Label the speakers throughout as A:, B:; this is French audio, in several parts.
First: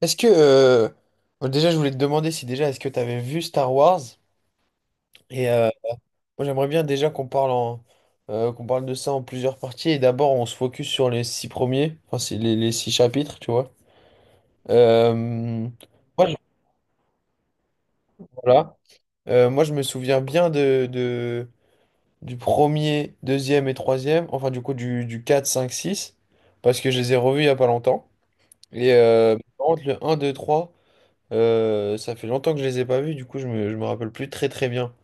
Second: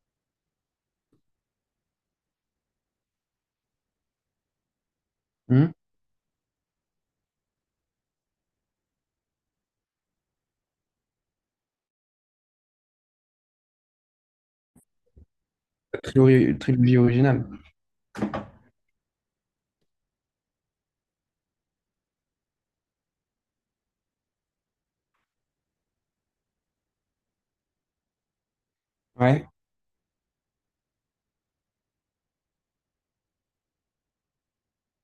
A: Est-ce que Bon, déjà je voulais te demander si déjà est-ce que tu avais vu Star Wars. Et
B: Hmm.
A: moi, j'aimerais bien déjà qu'on parle de ça en plusieurs parties, et d'abord on se focus sur les six premiers, enfin c'est les six chapitres, tu vois. Euh,
B: La
A: moi je,
B: trilogie, trilogie originale.
A: voilà. Moi, je me souviens bien de du premier, deuxième et troisième, enfin du coup du quatre, cinq, six, parce que je les ai revus il y a pas longtemps. Et
B: Ouais,
A: par contre, le un, deux, trois, ça fait longtemps que je les ai pas vus, du coup je me rappelle plus très très bien.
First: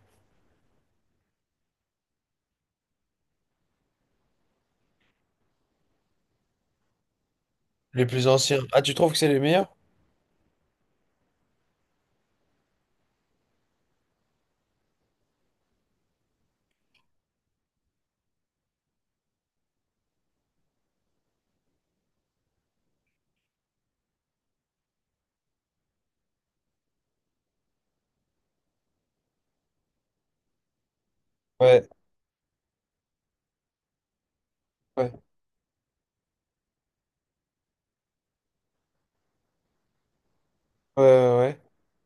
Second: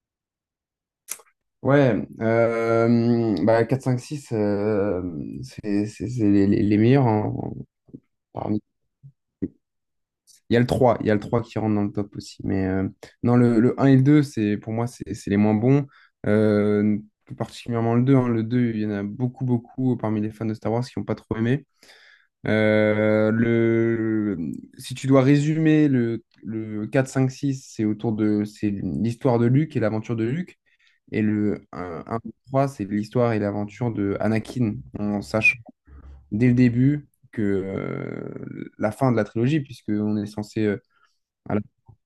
B: ouais. Bah, quatre cinq six, c'est les meilleurs.
A: Les plus anciens.
B: Parmi-
A: Ah, tu trouves que c'est les meilleurs?
B: Il y a le 3 il y a le 3 qui rentre dans le top aussi. Mais non, le un et le 2, c'est, pour moi, c'est les moins bons. Euh, Plus particulièrement le deux, hein. Le deux, il y en a beaucoup, beaucoup parmi les fans de Star Wars qui n'ont pas trop aimé. Euh, le, Si tu dois résumer le 4 5 six, c'est l'histoire de Luke et l'aventure de Luke. Et le
A: Ouais,
B: un, deux, trois, c'est l'histoire et l'aventure de Anakin, en
A: ouais,
B: sachant dès le début que la fin de la trilogie, puisqu'on est censé
A: ouais, ouais,
B: à
A: ouais.
B: la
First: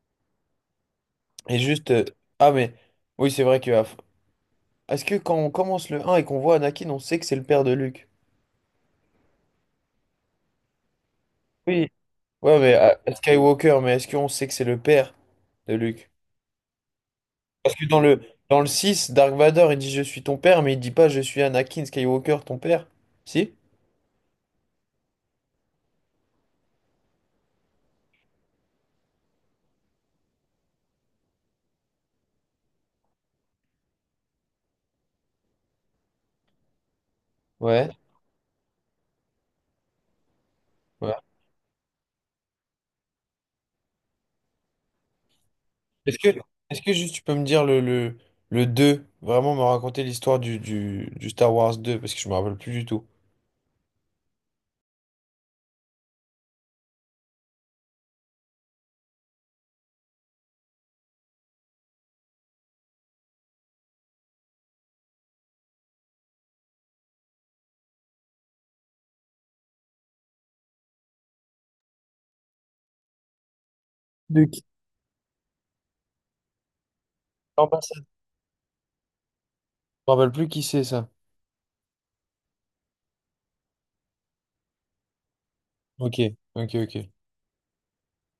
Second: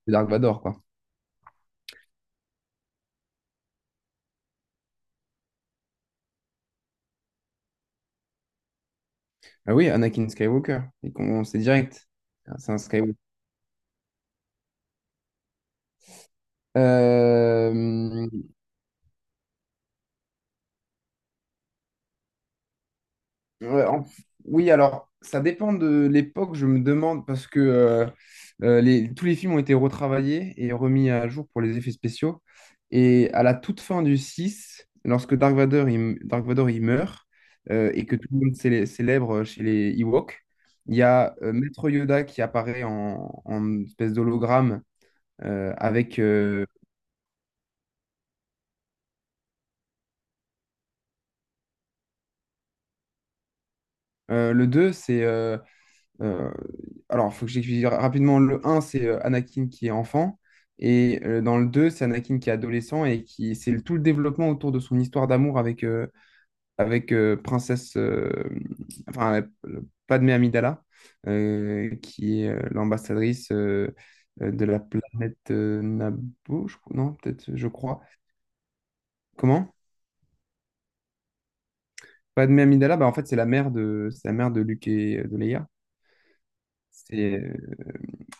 B: c'est Dark Vador, quoi.
A: Et juste. Ah, mais. Oui, c'est vrai que. Est-ce que quand on commence le un et qu'on voit Anakin, on sait que c'est le père de Luke?
B: Ah oui, Anakin Skywalker, et qu'on sait
A: Oui.
B: direct,
A: Ouais,
B: c'est
A: mais
B: un Skywalker.
A: Skywalker, mais est-ce qu'on sait que c'est le père de Luke? Parce que dans le,
B: Euh,
A: dans le six, Dark Vador, il dit je suis ton père, mais il dit pas je suis Anakin Skywalker, ton père. Si?
B: Ouais. Oui, alors, ça dépend de l'époque, je me demande, parce que tous les films ont été retravaillés et remis à jour pour les effets spéciaux. Et à la toute fin du six, lorsque Dark Vador, il meurt,
A: Ouais,
B: et que tout le monde célèbre chez les Ewoks, il y
A: ouais.
B: a, Maître Yoda, qui apparaît en, espèce d'hologramme,
A: Est-ce
B: avec...
A: que, est-ce que juste tu peux me dire le deux, vraiment me raconter l'histoire du Star Wars deux, parce que je me rappelle plus du tout.
B: Le deux, c'est... Euh, alors, il faut que j'explique rapidement. Le un, c'est, Anakin qui est enfant. Et dans le 2, c'est Anakin qui est adolescent et tout le développement autour de son histoire d'amour avec princesse, enfin, euh, Padmé Amidala, qui est, l'ambassadrice,
A: Luc.
B: de la planète, Naboo, non, peut-être, je crois. Comment?
A: Me rappelle plus qui c'est ça.
B: Padmé Amidala, bah, en fait, c'est la mère de Luke et, de Leia.
A: Ok, ok, ok.
B: C'est, euh,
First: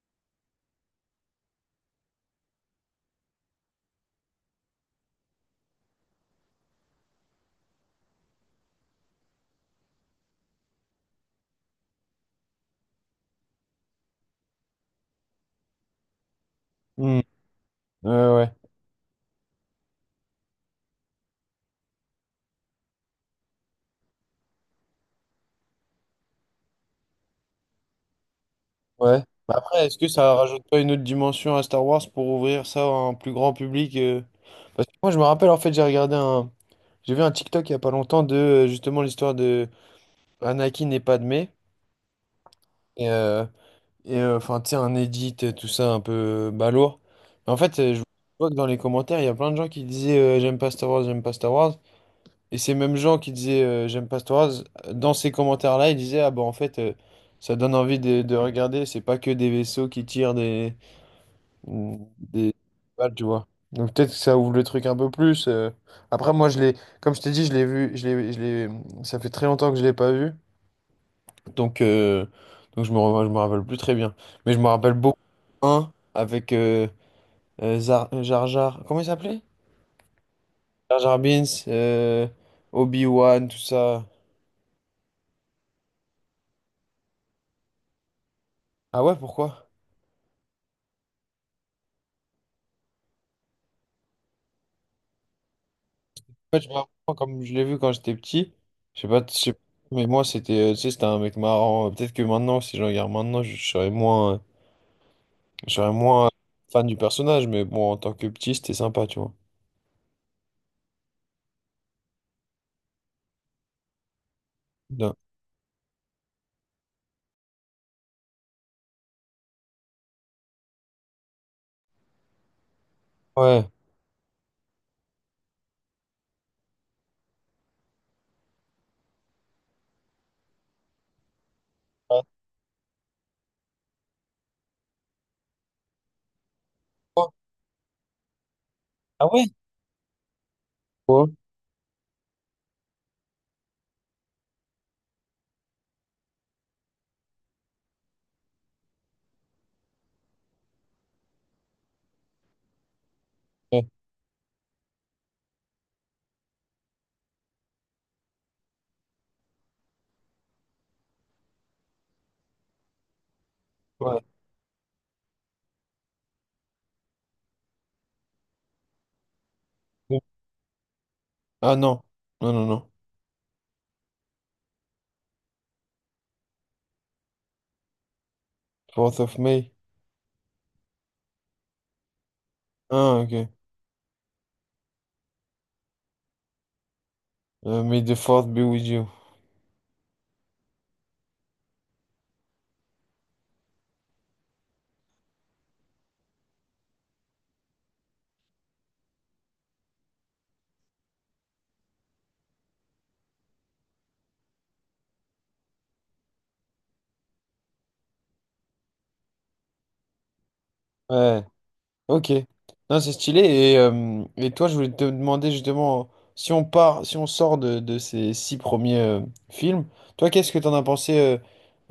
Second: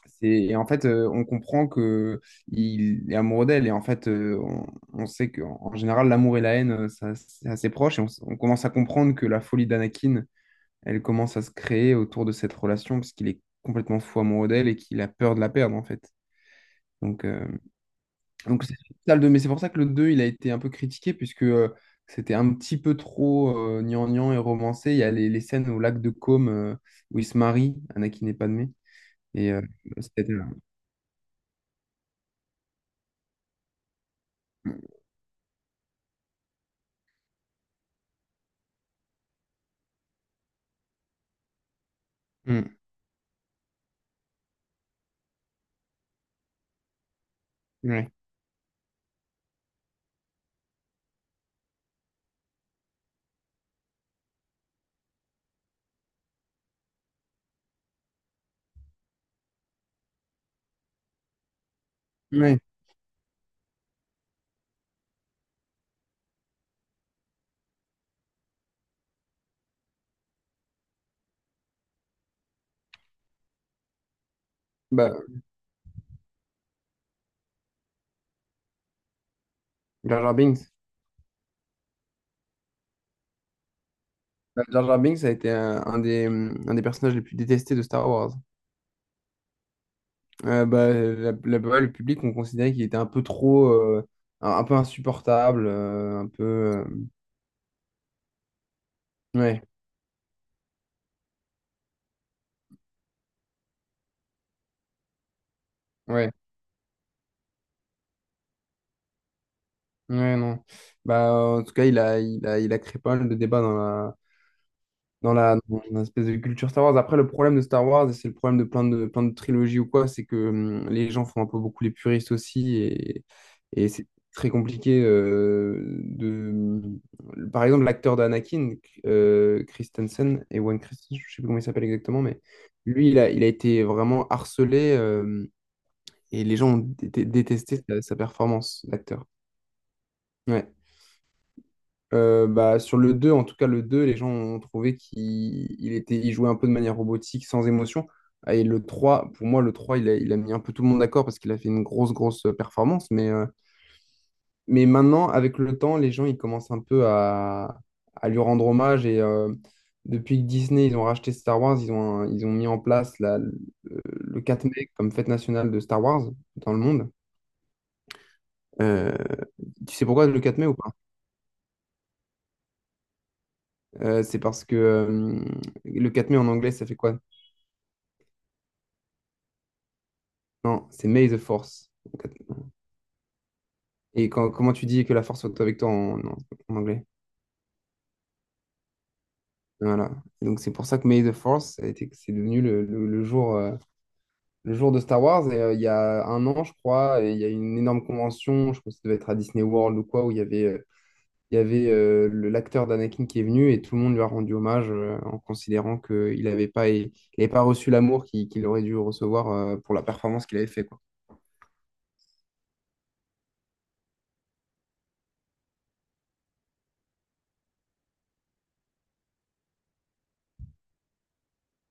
B: et en fait, on comprend que il est amoureux d'elle. Et en fait, on sait qu'en en général, l'amour et la haine, ça, c'est assez proche. Et on commence à comprendre que la folie d'Anakin, elle commence à se créer autour de cette relation, parce qu'il est complètement fou amoureux d'elle et qu'il a peur de la perdre, en fait.
A: Hmm.
B: Donc, euh,
A: Ouais, ouais.
B: donc c'est ça, le deux. Mais c'est pour ça que le deux, il a été un peu critiqué, puisque c'était un petit peu trop, gnangnan et romancé. Il y a les scènes au lac de Côme, où il se marie, Anakin et Padmé.
A: Ouais.
B: Et
A: Bah,
B: euh,
A: après, est-ce que ça
B: c'était un-
A: rajoute pas une autre dimension à Star Wars pour ouvrir ça à un plus grand public Parce que moi, je me rappelle, en fait, j'ai regardé un. J'ai vu un TikTok il y a pas longtemps de, justement, l'histoire de Anakin et Padmé.
B: Hmm.
A: Et, euh, et, enfin, tu sais, un edit, tout ça, un peu balourd. Mais en fait, je
B: Ouais.
A: vois que dans les commentaires, il y a plein de gens qui disaient J'aime pas Star Wars, j'aime pas Star Wars». Et ces mêmes gens qui disaient j'aime pas Star Wars, dans ces commentaires-là, ils disaient ah bah en fait ça donne envie de regarder, c'est pas que des vaisseaux qui tirent des des
B: Ouais.
A: balles, tu vois. Donc peut-être que ça ouvre le truc un peu plus. Après, moi je l'ai, comme je t'ai dit, je l'ai vu, ça fait très longtemps que je l'ai pas vu, donc euh, donc je me rappelle plus très bien, mais je me rappelle beaucoup
B: Bah,
A: un avec Jar Jar, comment il s'appelait?
B: Jar Jar Binks.
A: Jar Jar Binks, Obi-Wan, tout ça.
B: Bah, Jar Jar Binks a été un des personnages les plus détestés de Star Wars.
A: Ah ouais, pourquoi?
B: Bah, ouais, le public, on considérait qu'il était un peu trop, euh, un peu insupportable, un peu.
A: En fait, je me rappelle, comme je l'ai vu quand j'étais petit, je sais pas,
B: Ouais,
A: mais tu sais, c'était un mec marrant. Peut-être que maintenant, si je regarde maintenant, je serais moins
B: ouais,
A: fan du personnage, mais bon, en tant que petit, c'était sympa, tu vois.
B: ouais, non. Bah, en tout cas, il a créé pas mal de débats
A: Bien.
B: dans une espèce de culture Star Wars. Après, le problème de Star Wars, et c'est le problème de plein de trilogies ou quoi, c'est que, les gens font un peu beaucoup les puristes aussi, et,
A: Ouais.
B: et c'est très compliqué, Par exemple, l'acteur d'Anakin, Christensen, Ewan Christensen, je sais plus comment il s'appelle
A: Ah,
B: exactement, mais lui, il a été vraiment harcelé, et les gens ont dé- dé-
A: toi.
B: détesté sa performance d'acteur.
A: Ah ouais?
B: Ouais.
A: Toi.
B: Bah, sur le deux, en tout cas le deux, les gens ont trouvé qu'il il était, il jouait un peu de manière robotique, sans émotion. Ah. Et le trois, pour moi, le 3 il a mis un peu tout le monde d'accord, parce qu'il a fait une grosse, grosse, performance. Mais, euh,
A: Ouais.
B: mais maintenant, avec le temps, les gens, ils commencent un peu à lui rendre hommage. Et depuis que Disney, ils ont racheté Star Wars, ils ont, mis en place la- le,
A: Ouais.
B: le 4 mai comme fête nationale de Star Wars dans le monde. Euh, Tu sais
A: Ouais.
B: pourquoi le 4 mai ou pas?
A: Ah, non, non, non, non.
B: C'est parce que, le 4 mai en anglais, ça fait quoi?
A: Fourth of May.
B: Non, c'est May the Force.
A: Ah, ok.
B: Et comment tu dis que la force soit avec toi, en anglais?
A: May the fourth be with you.
B: Voilà. Donc c'est pour ça que May the Force, c'est devenu le jour de Star Wars. Et il y a un an, je crois, et il y a eu une énorme convention, je pense que ça devait être à Disney World ou quoi, où il y avait le- l'acteur d'Anakin qui est venu, et tout le monde lui a rendu hommage, en considérant qu'il n'avait pas, il avait pas reçu l'amour qu'il qu'il aurait dû recevoir, pour la performance qu'il avait fait, quoi.
A: Ouais. Ok, non, c'est stylé. Et, toi, je voulais te demander justement, si on sort de ces six premiers films, toi, qu'est-ce que t'en as pensé euh,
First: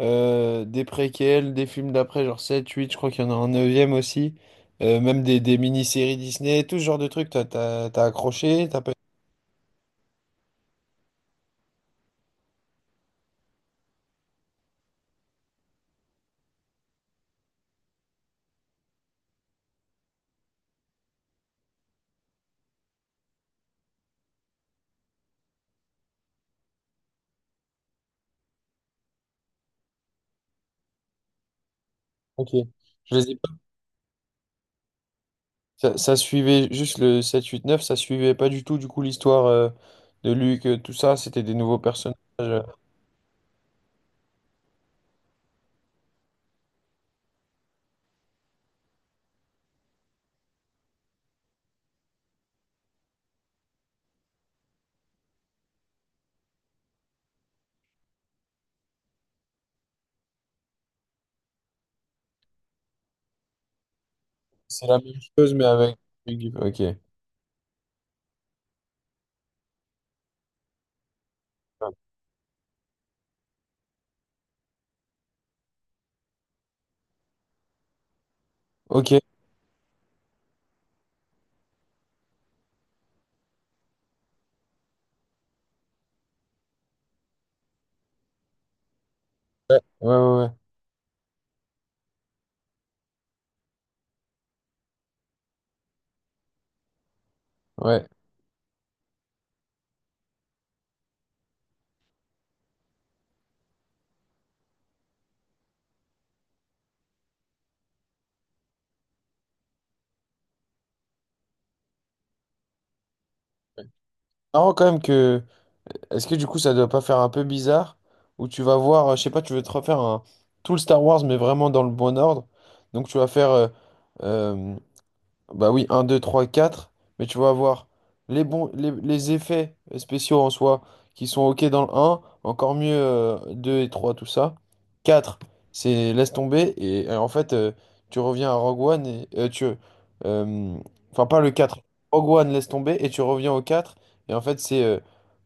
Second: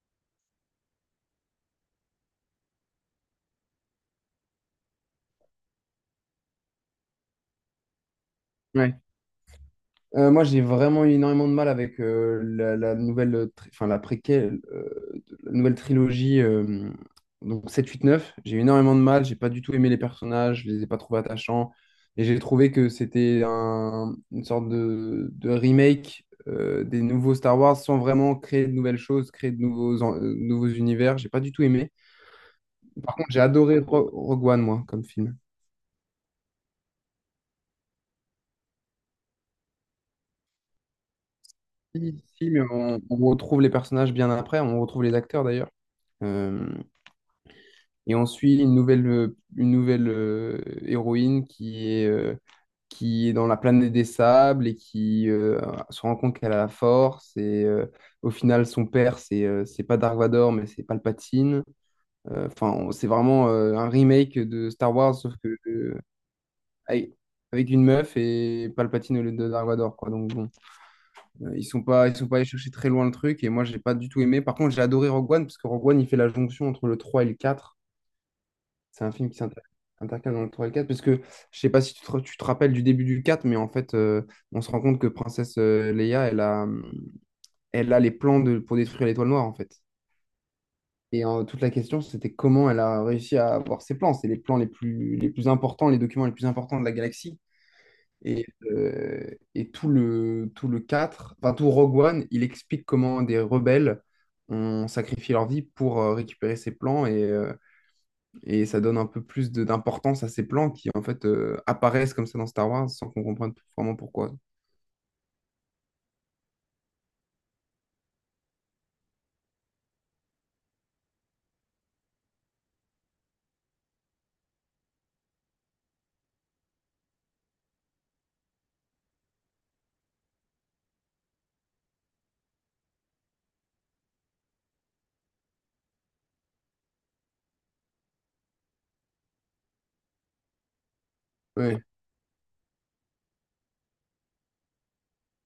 A: euh, des préquels, des films d'après, genre sept, huit, je crois qu'il y en a un neuvième aussi, même des mini-séries Disney, tout ce genre de trucs, t'as accroché, t'as pas.
B: Ouais. Moi, j'ai vraiment eu énormément de mal avec, la nouvelle, enfin, la préquelle, la nouvelle trilogie, donc 7, 8, 9. J'ai eu énormément de mal, j'ai pas du tout aimé les personnages, je les ai pas trouvés attachants. Et j'ai trouvé que une sorte de remake, des nouveaux Star Wars, sans vraiment créer de nouvelles choses, créer de nouveaux univers. J'ai pas du tout aimé.
A: Ok, je
B: Par
A: les
B: contre,
A: ai
B: j'ai
A: pas.
B: adoré Rogue One, moi, comme film.
A: Ça suivait juste le sept, huit, neuf, ça suivait pas du tout, du coup, l'histoire de Luke, tout ça, c'était des nouveaux personnages.
B: Si, si, mais
A: euh,
B: on retrouve les personnages bien après, on retrouve les acteurs d'ailleurs. Euh, Et on suit une nouvelle héroïne qui est dans la planète des sables et qui, se rend compte qu'elle a la force. Et au final, son père, c'est pas Dark Vador, mais c'est Palpatine. Enfin, c'est vraiment, un remake de
A: C'est
B: Star
A: la même
B: Wars, sauf
A: chose,
B: que,
A: mais avec. Ok.
B: avec avec une meuf, et Palpatine au lieu de Dark Vador, quoi. Donc bon, ils sont pas allés chercher très loin le truc. Et moi, j'ai pas du tout aimé. Par contre, j'ai adoré Rogue One, parce que Rogue One, il fait la jonction entre le 3 et le quatre. C'est
A: Ok.
B: un
A: Ouais,
B: film qui intercale dans le 3 et le 4, parce que je sais pas si tu te rappelles du début du quatre, mais en fait, on se rend compte que Princesse, Leia, elle a les plans pour détruire l'étoile noire, en fait.
A: ouais, ouais,
B: Et toute la question, c'était comment elle a réussi à avoir ces plans. C'est les plans les plus importants, les documents les plus importants de la galaxie.
A: ouais.
B: Et, euh, et tout le quatre, enfin tout Rogue One, il explique comment des rebelles ont sacrifié leur vie pour, récupérer ces plans, et ça donne un peu plus d'importance à ces plans qui, en fait, apparaissent comme ça dans Star Wars sans qu'on comprenne
A: Ouais.
B: vraiment pourquoi.
A: Marrant quand même que. Est-ce que du coup ça doit pas faire un peu bizarre? Où tu vas voir, je sais pas, tu veux te refaire un. Tout le Star Wars, mais vraiment dans le bon ordre. Donc tu vas faire euh, bah oui, un, deux, trois, quatre. Mais tu vas avoir les bons, les effets spéciaux en soi qui sont OK dans le un, encore mieux 2 et trois, tout ça. Quatre, c'est laisse tomber. Et en fait, tu reviens à Rogue One et tu. euh, Enfin, pas le quatre.
B: Ouais.
A: Rogue One, laisse tomber, et tu reviens au quatre. Et en fait, c'est.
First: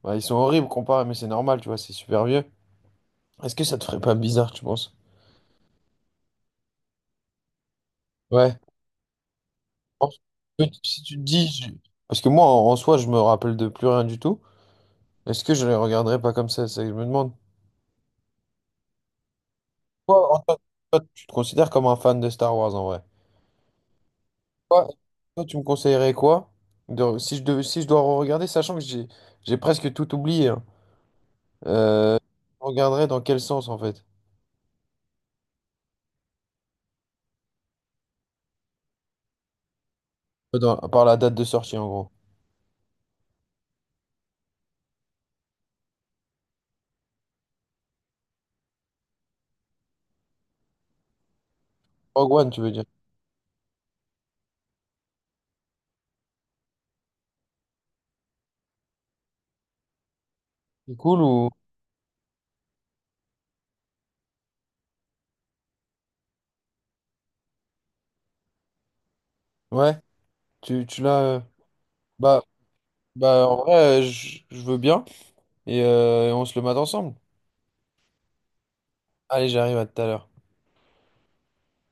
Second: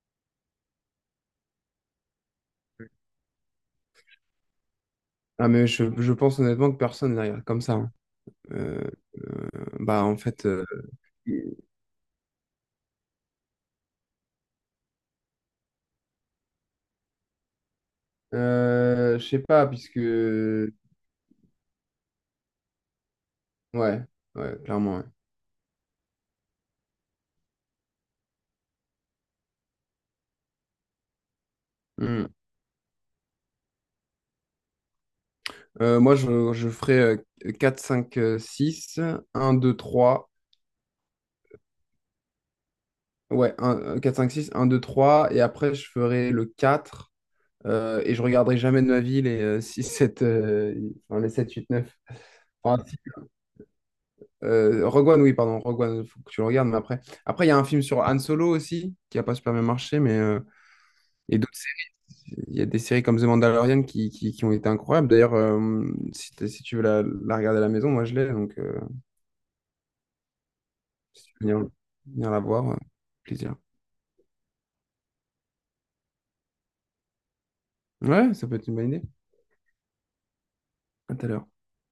A: Bah, ils sont horribles comparés, mais c'est normal, tu vois, c'est super vieux. Est-ce que ça te ferait pas bizarre, tu penses?
B: Ah, mais je pense honnêtement que personne ne les regarde comme ça, hein.
A: Ouais.
B: Euh, Bah,
A: En-
B: en fait,
A: Si tu te dis. Parce que moi, en soi, je me rappelle de plus rien du tout. Est-ce que je les regarderai pas comme ça? Je me demande.
B: je sais pas, puisque.
A: Toi, en- toi,
B: Ouais,
A: toi, tu te considères comme un fan de Star Wars en vrai.
B: ouais,
A: Toi,
B: clairement, ouais.
A: toi, tu me conseillerais quoi? Si je devais, si je dois regarder, sachant que j'ai presque tout oublié. Hein. Euh,
B: Hmm.
A: je regarderais dans quel sens en fait?
B: Moi, je ferais, 4, 5, 6, 1, 2, 3.
A: Par la date de sortie en gros.
B: Ouais, 4, 5, 6, 1, 2, 3. Et après, je ferais le quatre, et je regarderai jamais de ma vie les, 6, 7, enfin, les 7 8 neuf.
A: Rogue One, tu veux
B: Ah,
A: dire.
B: si. Rogue One, oui, pardon, Rogue One, faut que tu le regardes, mais après. Après, il y a un film sur Han Solo aussi, qui n'a pas super bien marché, mais,
A: C'est cool
B: et
A: ou.
B: d'autres séries. Il y a des séries comme The Mandalorian qui, ont été incroyables. D'ailleurs, si tu veux la regarder à la maison, moi je l'ai, donc,
A: Ouais, tu l'as.
B: si tu veux venir la
A: Bah,
B: voir,
A: bah,
B: plaisir.
A: en vrai, je veux bien. Et on se le mate ensemble.
B: Ouais, ça peut être une bonne idée.
A: Allez, j'arrive à tout à l'heure.
B: À tout à l'heure.